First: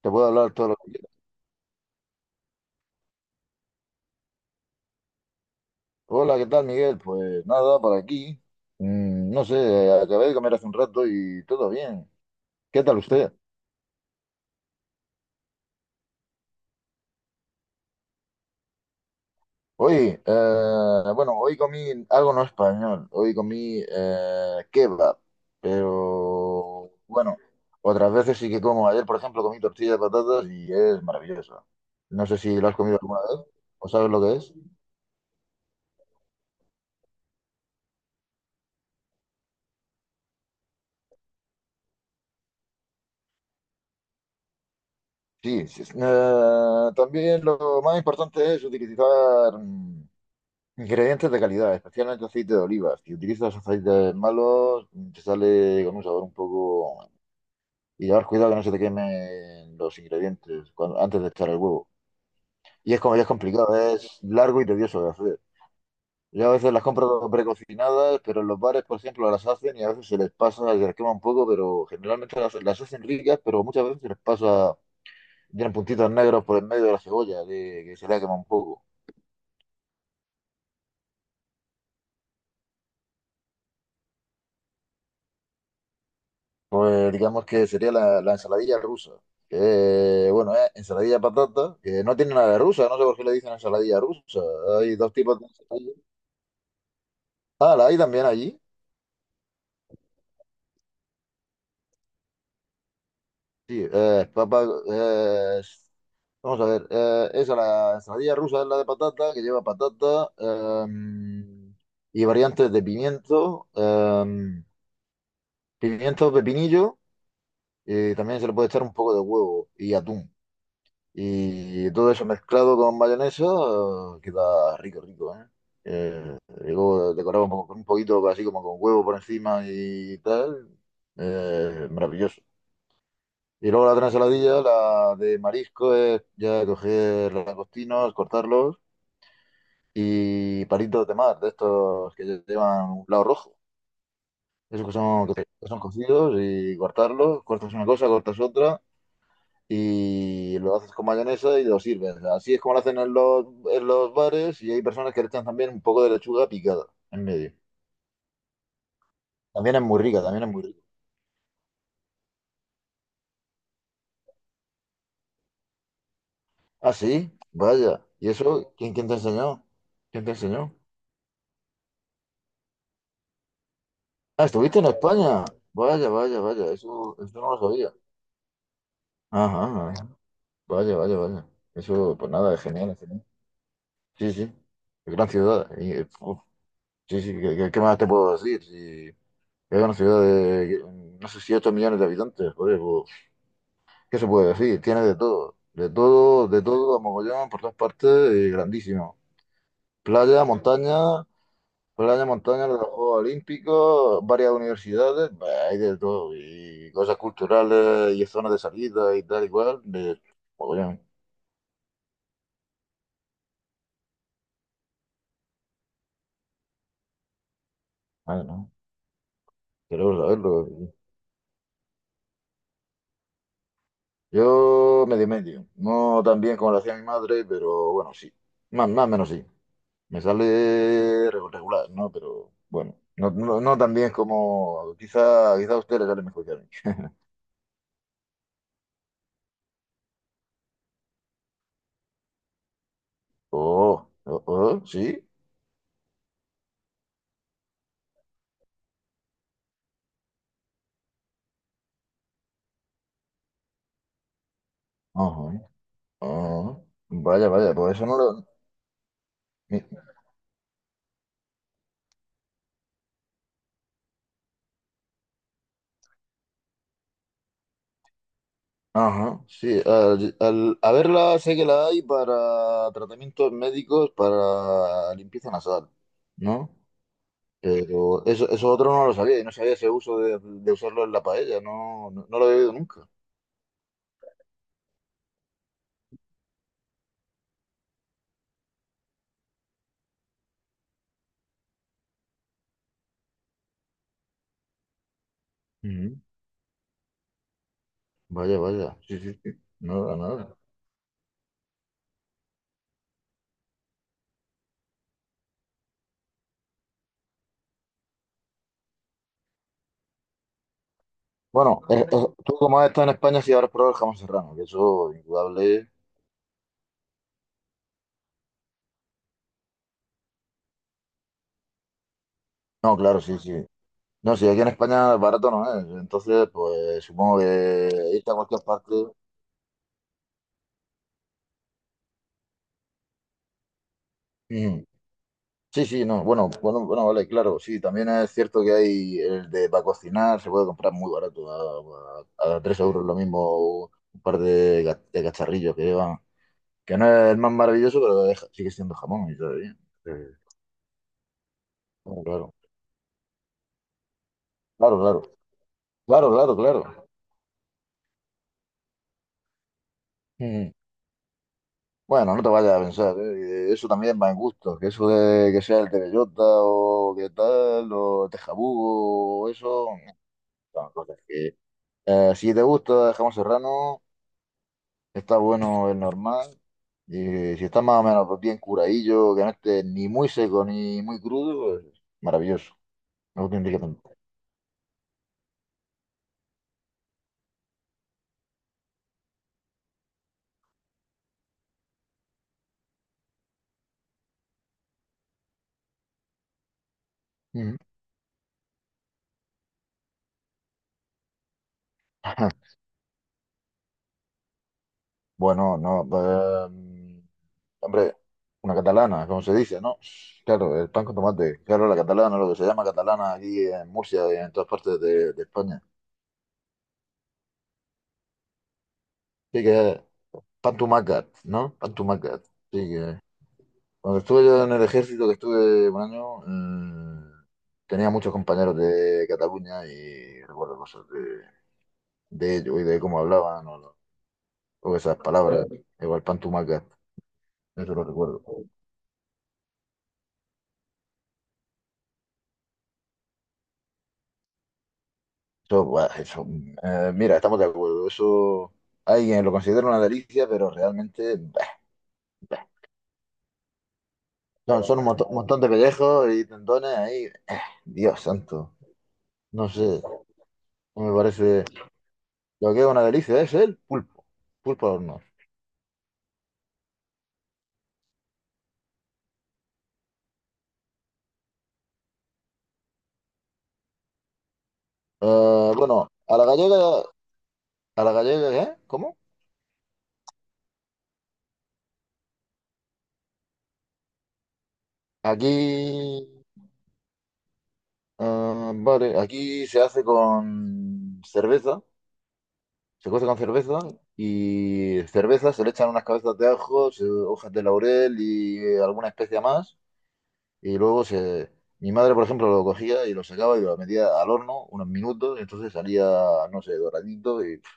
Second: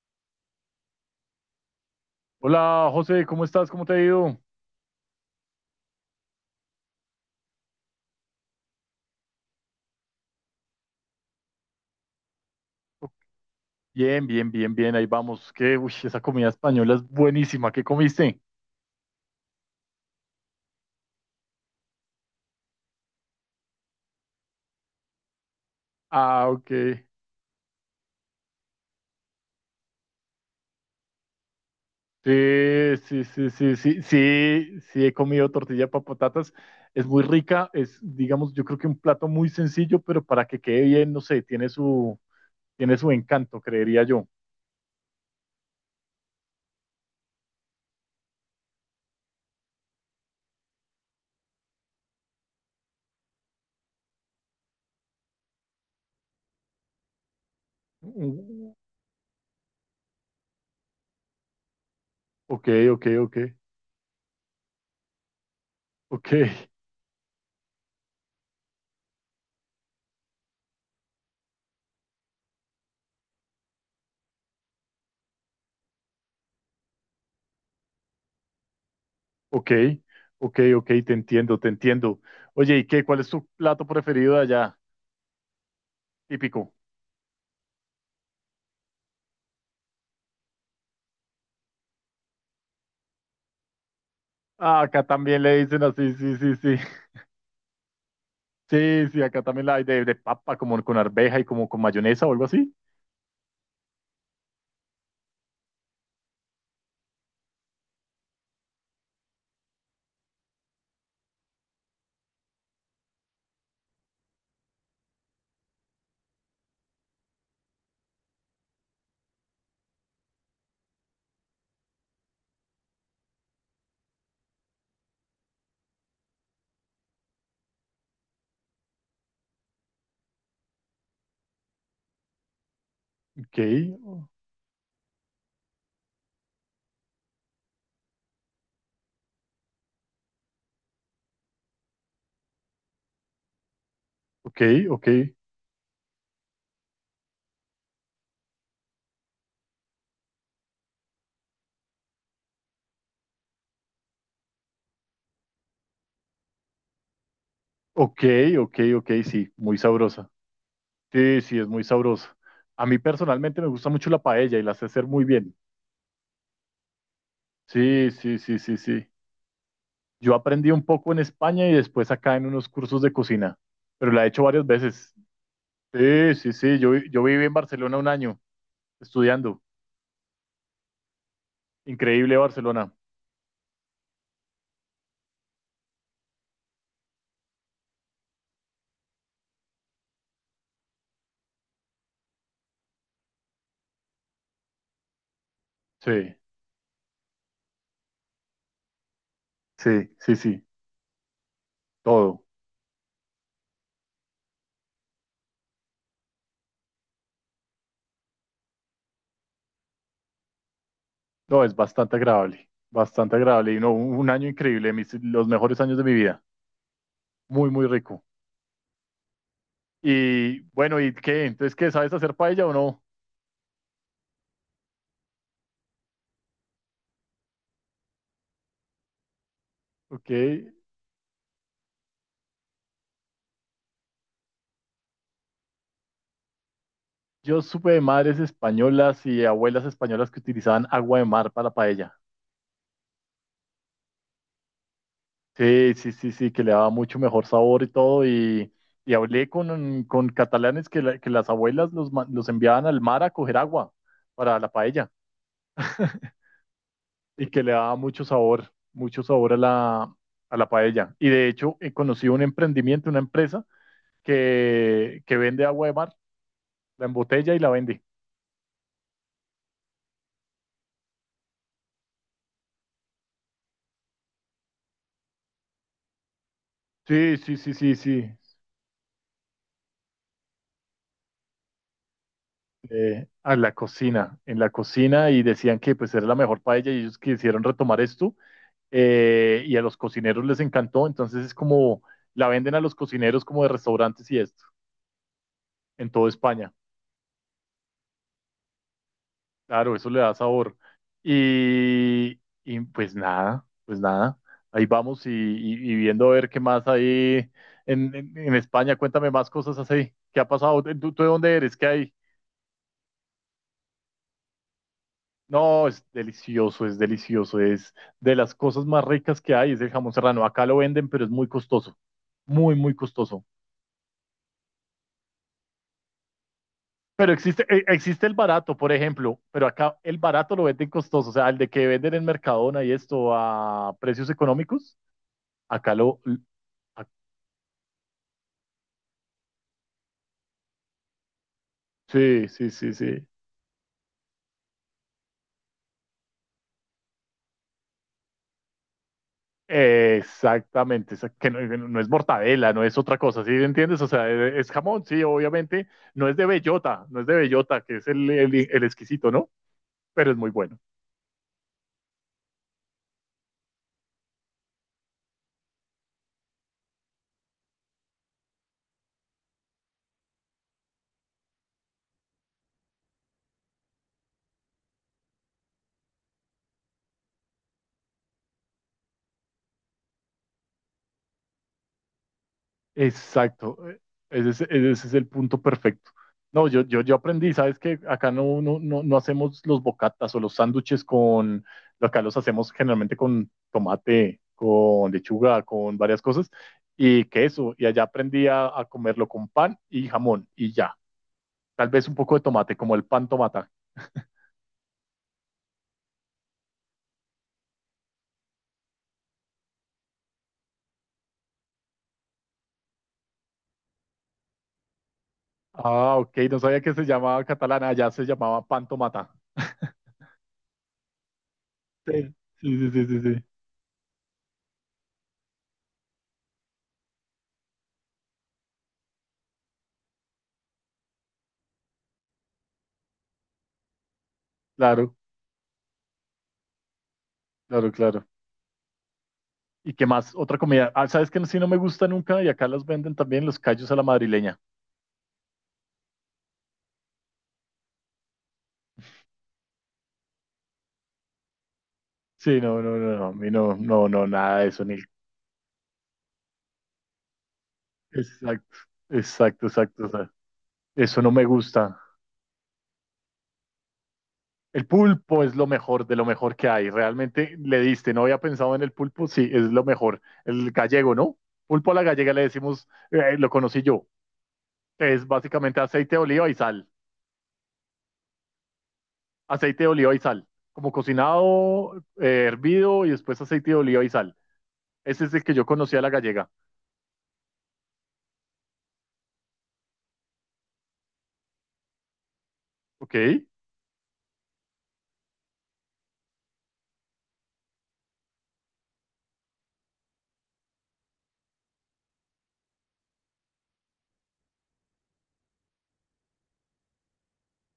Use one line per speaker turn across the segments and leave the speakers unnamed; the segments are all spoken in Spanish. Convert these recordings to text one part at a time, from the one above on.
Te puedo hablar todo lo que quieras.
Hola José, ¿cómo estás? ¿Cómo te ha ido?
Hola, ¿qué tal, Miguel? Pues nada, por aquí. No sé, acabé de comer hace un rato y todo bien. ¿Qué tal usted?
Bien, bien, bien, bien, ahí vamos. Que, uy, esa comida española es buenísima. ¿Qué comiste?
Hoy, bueno, hoy comí algo no español. Hoy comí kebab.
Ah, ok.
Pero bueno, otras veces sí que como. Ayer, por ejemplo, comí tortilla de patatas y es maravilloso. No sé si lo has
Sí,
comido alguna
sí,
vez
sí, sí,
o
sí,
sabes lo que es.
sí, sí, he comido tortilla para patatas. Es muy rica, es, digamos, yo creo que un plato muy sencillo, pero para que quede bien, no sé, tiene su encanto, creería yo.
Sí, sí, sí. También lo más importante es utilizar, ingredientes de calidad, especialmente aceite de oliva. Si utilizas aceites malos, te sale con un sabor un poco. Y llevar cuidado que no se
Mm.
te quemen los ingredientes antes de echar el huevo.
Ok,
Y es
ok,
como ya es
ok,
complicado, es largo y tedioso de hacer.
ok,
Yo a veces las compro precocinadas, pero en los bares, por ejemplo, las hacen y a veces se les pasa, se les quema un poco, pero generalmente las hacen ricas, pero muchas veces se les pasa, tienen puntitos negros por el medio de la cebolla, de, que se les quema un poco.
ok, ok, ok, te entiendo, te entiendo. Oye, ¿y qué? ¿Cuál es tu plato preferido de allá? Típico.
Pues digamos que sería la ensaladilla rusa. Que, bueno, es ensaladilla de patata, que no tiene nada de rusa, no sé por qué le dicen ensaladilla rusa.
Ah,
Hay
acá
dos tipos
también
de
le dicen
ensaladilla.
así, sí, sí, sí.
Ah, la hay también allí.
Sí, sí, acá también la hay de papa, como con arveja y como con mayonesa o algo así.
Sí, papa, eh, vamos a ver, esa, la ensaladilla rusa es la de patata, que lleva patata, y variantes de pimiento, pimiento, pepinillo, y también se le puede echar un poco de huevo y atún. Y todo eso mezclado con mayonesa queda rico, rico, ¿eh? Eh, luego decorado un poco, con un poquito así como con huevo por encima y tal. Maravilloso.
Ok,
Y luego la otra ensaladilla, la de marisco, es ya coger los langostinos, cortarlos y palitos de mar, de estos que llevan un lado rojo.
ok,
Esos que
ok,
son, que son cocidos, y cortarlos, cortas una cosa, cortas otra y lo haces con mayonesa y lo sirves. Así es como lo hacen en los bares, y hay personas que le echan también un poco de lechuga picada en medio.
ok, ok, ok, sí,
También
muy
es muy rica,
sabrosa.
también es muy rica.
Sí, sí, es muy sabrosa. A mí personalmente me gusta mucho la paella y la sé hacer muy bien.
Ah, sí, vaya.
Sí,
¿Y
sí, sí,
eso?
sí,
¿Quién,
sí.
quién te enseñó? ¿Quién te
Yo aprendí
enseñó?
un poco en España y después acá en unos cursos de cocina, pero la he hecho
Ah,
varias
estuviste en
veces.
España. Vaya,
Sí,
vaya,
sí,
vaya.
sí, yo, vi-
Eso,
yo
eso
viví
no
en
lo sabía.
Barcelona un año estudiando.
Ajá, ajá. Vaya, vaya, vaya. Eso, pues
Increíble
nada, es genial,
Barcelona.
es genial. Sí, sí. Gran ciudad. Y, uf, sí, sí, qué más te puedo decir? Sí, es una ciudad de, no sé, si 8 millones de habitantes, joder, pues, ¿qué se puede decir? Tiene de todo, de
Sí,
todo, de todo, a mogollón, por todas partes, grandísimo.
sí, sí,
Playa,
sí.
montaña, playa,
Todo.
montaña, los Juegos Olímpicos, varias universidades, bah, hay de todo, y cosas culturales, y zonas de salida, y tal, igual, de mogollón.
No, es bastante agradable. Bastante agradable. Y no, un año increíble, los mejores años de mi vida. Muy, muy rico.
Ah, no, quiero
Y
saberlo.
bueno, ¿y qué? Entonces, ¿qué? ¿Sabes hacer paella o no?
Yo medio medio, no tan bien como lo hacía mi madre, pero bueno, sí, más o menos sí. Me
Ok.
sale regular, ¿no? Pero bueno, no, no, no tan bien como quizá, quizá a usted le sale mejor que a mí.
Yo supe de madres españolas y abuelas españolas que utilizaban agua de mar para paella.
Oh, oh, oh, sí.
Sí, sí, sí, sí, que le daba mucho mejor sabor y todo. Y hablé con catalanes que las abuelas los enviaban al mar a coger agua para la paella.
Ajá, ajá. Vaya,
Y que le
vaya, pues
daba
eso no lo.
mucho sabor a
Ni.
la, a la paella. Y de hecho, he conocido un emprendimiento, una empresa que vende agua de mar, la embotella y la vende.
Ajá, sí. A verla sé que la hay para tratamientos médicos, para limpieza nasal, ¿no?
Sí, sí, sí, sí,
Pero
sí.
eso otro no lo sabía, y no sabía ese uso de usarlo en la paella, no, no, no lo he oído nunca.
A la cocina, en la cocina y decían que pues era la mejor paella y ellos quisieron retomar esto, y a los cocineros les encantó, entonces es como la venden a los cocineros como de restaurantes y esto, en
Ujú.
toda España.
Vaya, vaya. Sí, sí, sí.
Claro, eso
Nada,
le da
nada.
sabor. Y pues nada, pues nada. Ahí vamos y viendo a ver qué más hay en España. Cuéntame más cosas así. ¿Qué ha pasado? ¿Tú de dónde eres?
Bueno,
¿Qué hay?
tú, como has estado en España, sí habrás probado el jamón serrano, que eso,
No,
indudable.
es delicioso, es delicioso. Es de las cosas más ricas que hay, es el jamón serrano. Acá lo venden, pero es muy costoso. Muy, muy
No, claro, sí,
costoso.
sí. No, sí, aquí en España barato no es. Entonces, pues
Pero
supongo
existe, eh,
que
existe
irte a
el
cualquier
barato, por
parte.
ejemplo, pero acá el barato lo venden costoso. O sea, el de que venden en Mercadona y esto a precios
Ujú.
económicos.
Sí,
Acá
sí,
lo,
no. Bueno, bueno, bueno,
Ah,
vale, claro. Sí, también es cierto que hay el de para cocinar, se puede comprar muy barato,
sí, sí,
3
sí,
euros lo
sí.
mismo, un par de cacharrillos que llevan. Que no es el más maravilloso, pero sigue siendo jamón, y todo bien. Eh,
Exactamente, que no, no no es
bueno, claro,
mortadela, no es otra cosa, ¿sí entiendes? O sea, es
claro,
jamón, sí,
claro,
obviamente, no
claro,
es de
claro,
bellota,
claro.
no es de bellota, que es el exquisito, ¿no? Pero es muy
Ujú.
bueno.
Bueno, no te vayas a pensar, ¿eh? Eso también va en gusto, que eso de que sea el Tereyota o qué tal, o Tejabugo, o eso, son cosas que. Si te gusta jamón serrano, está bueno, es normal, y si está más o menos bien curadillo, que no esté ni muy seco ni muy crudo, pues maravilloso,
Exacto,
auténticamente.
ese es el punto perfecto. No, yo aprendí, sabes que acá no, no, no, no hacemos los bocatas o los sándwiches con, acá los hacemos generalmente con tomate, con lechuga, con varias cosas y queso.
Ujú.
Y allá aprendí a comerlo con pan y jamón y ya. Tal vez un poco de tomate, como el pan tomata.
Bueno, no, pues, hombre, una catalana, como se dice, ¿no? Claro, el pan con tomate. Claro, la catalana, lo que se llama catalana aquí en Murcia y en todas partes de España.
Ah, ok, no sabía que se llamaba catalana, allá se llamaba pan tomata.
Sí que es pan tumacat, ¿no? Pan
Sí,
tumacat.
sí,
Sí
sí, sí,
que.
sí, sí.
Cuando estuve yo en el ejército, que estuve un año, tenía muchos compañeros de Cataluña y recuerdo cosas de ellos y de cómo hablaban, o
Claro,
esas palabras. Igual pan tumacat,
claro,
eso lo
claro.
recuerdo.
¿Y qué más? Otra comida. Ah, ¿sabes que sí no me gusta nunca? Y acá las venden también los callos a la madrileña.
Eso, buah, eso, mira, estamos de acuerdo. Eso alguien lo considera una delicia, pero realmente bah,
Sí, no, no, no, no. A mí no, no, no, nada de eso,
son,
ni.
son un un montón de pellejos y tendones ahí. Dios santo,
Exacto, exacto,
no sé,
exacto. O sea,
no me
eso no me
parece.
gusta.
Lo que es una delicia es el pulpo,
El
pulpo al horno.
pulpo es lo mejor de lo mejor que hay. Realmente le diste, no había pensado en el pulpo, sí, es lo mejor. El gallego, ¿no? Pulpo a la gallega le decimos, lo conocí yo. Es básicamente
Bueno,
aceite de oliva y sal.
a la gallega, ¿eh? ¿Cómo?
Aceite de oliva y sal. Como cocinado, hervido y después aceite de oliva y sal. Ese es el
Aquí,
que yo conocí a la gallega.
vale, aquí se hace con cerveza, se
Ok.
cose con cerveza, y cerveza, se le echan unas cabezas de ajo, hojas de laurel y alguna especia más. Y luego se. Mi madre, por ejemplo, lo cogía y lo sacaba y lo metía al horno unos minutos y entonces salía, no sé, doradito y pf,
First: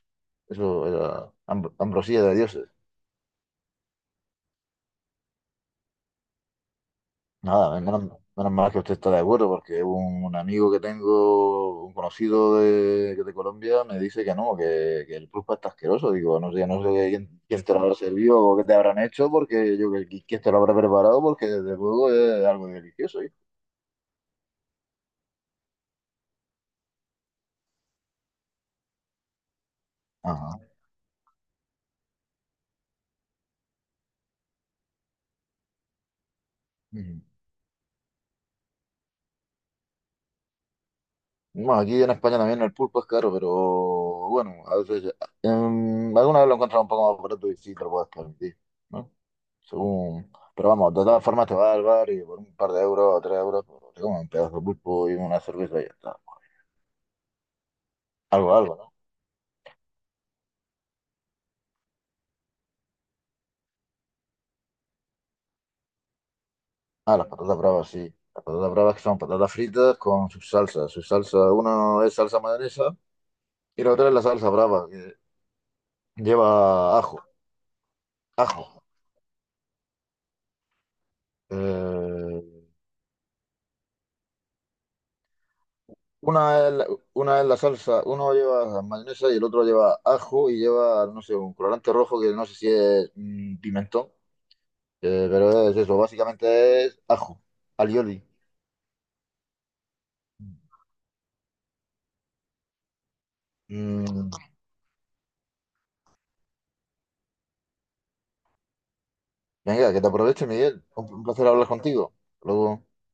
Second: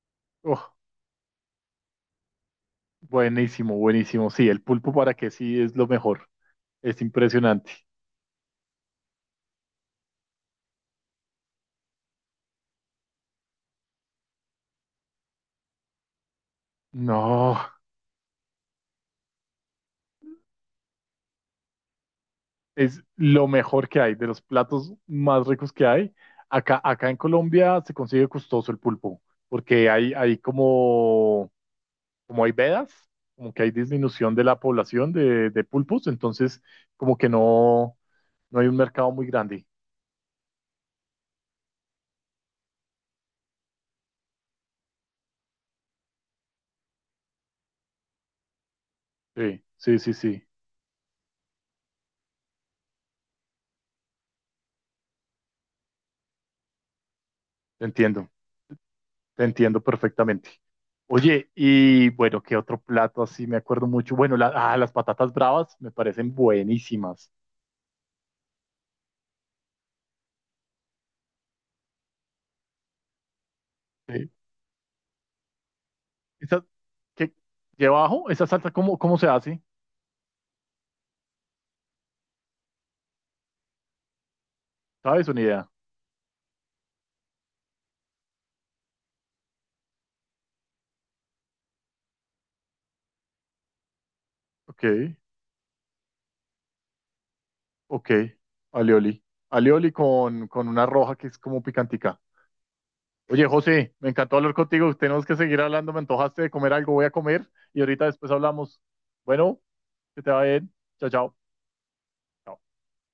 Oh,
eso era ambrosía de Dios.
buenísimo, buenísimo. Sí, el pulpo para que sí es lo mejor. Es impresionante.
Nada, menos mal que usted está de acuerdo, porque un amigo que tengo, un conocido de Colombia, me dice que no, que el pulpo está asqueroso. Digo, no sé, no sé quién,
No,
quién te lo habrá servido o qué te habrán hecho, porque yo, quién te lo habrá preparado, porque desde luego es algo
es
delicioso. ¿Eh?
lo mejor que hay, de los platos más ricos que hay. Acá en Colombia se consigue costoso el pulpo, porque hay
Ajá.
como, hay vedas, como que hay disminución de la población de pulpos, entonces como
Ujú.
que no hay un mercado muy grande.
Bueno, aquí en España también el pulpo es caro, pero bueno, a veces, alguna vez lo he encontrado un poco más barato y sí te lo puedes permitir, ¿no?
Sí, sí, sí,
Según.
sí,
Pero vamos, de todas formas te vas al bar y por un par de euros o 3 euros pues, te comes un pedazo de pulpo y una cerveza y ya está.
te entiendo.
Algo, algo, ¿no?
Te entiendo perfectamente. Oye, y bueno, ¿qué otro plato así? Me acuerdo mucho. Bueno, las patatas bravas me parecen
Ah, las
buenísimas.
patatas bravas, sí. Las patatas bravas que son patatas fritas con sus salsas. Su salsa, una es salsa mayonesa y la otra es la
Sí.
salsa brava, que
Esa,
lleva ajo.
¿qué lleva abajo? ¿Esa salsa
Ajo.
cómo se hace?
Eh,
¿Sabes? Una idea.
una es, la- una es la salsa, uno lleva mayonesa y el otro lleva ajo y lleva, no sé, un colorante rojo que no sé si es pimentón.
Ok,
Pero es eso, básicamente es ajo, alioli.
ok. Alioli. Alioli con una roja que es como picantica. Oye, José, me
Mm,
encantó hablar contigo. Tenemos que seguir hablando. Me antojaste de comer algo. Voy a comer y ahorita después hablamos. Bueno,
venga, que te
que te
aproveche,
vaya bien.
Miguel.
Chao,
Un
chao.
placer hablar contigo. Hasta
Chao.
luego.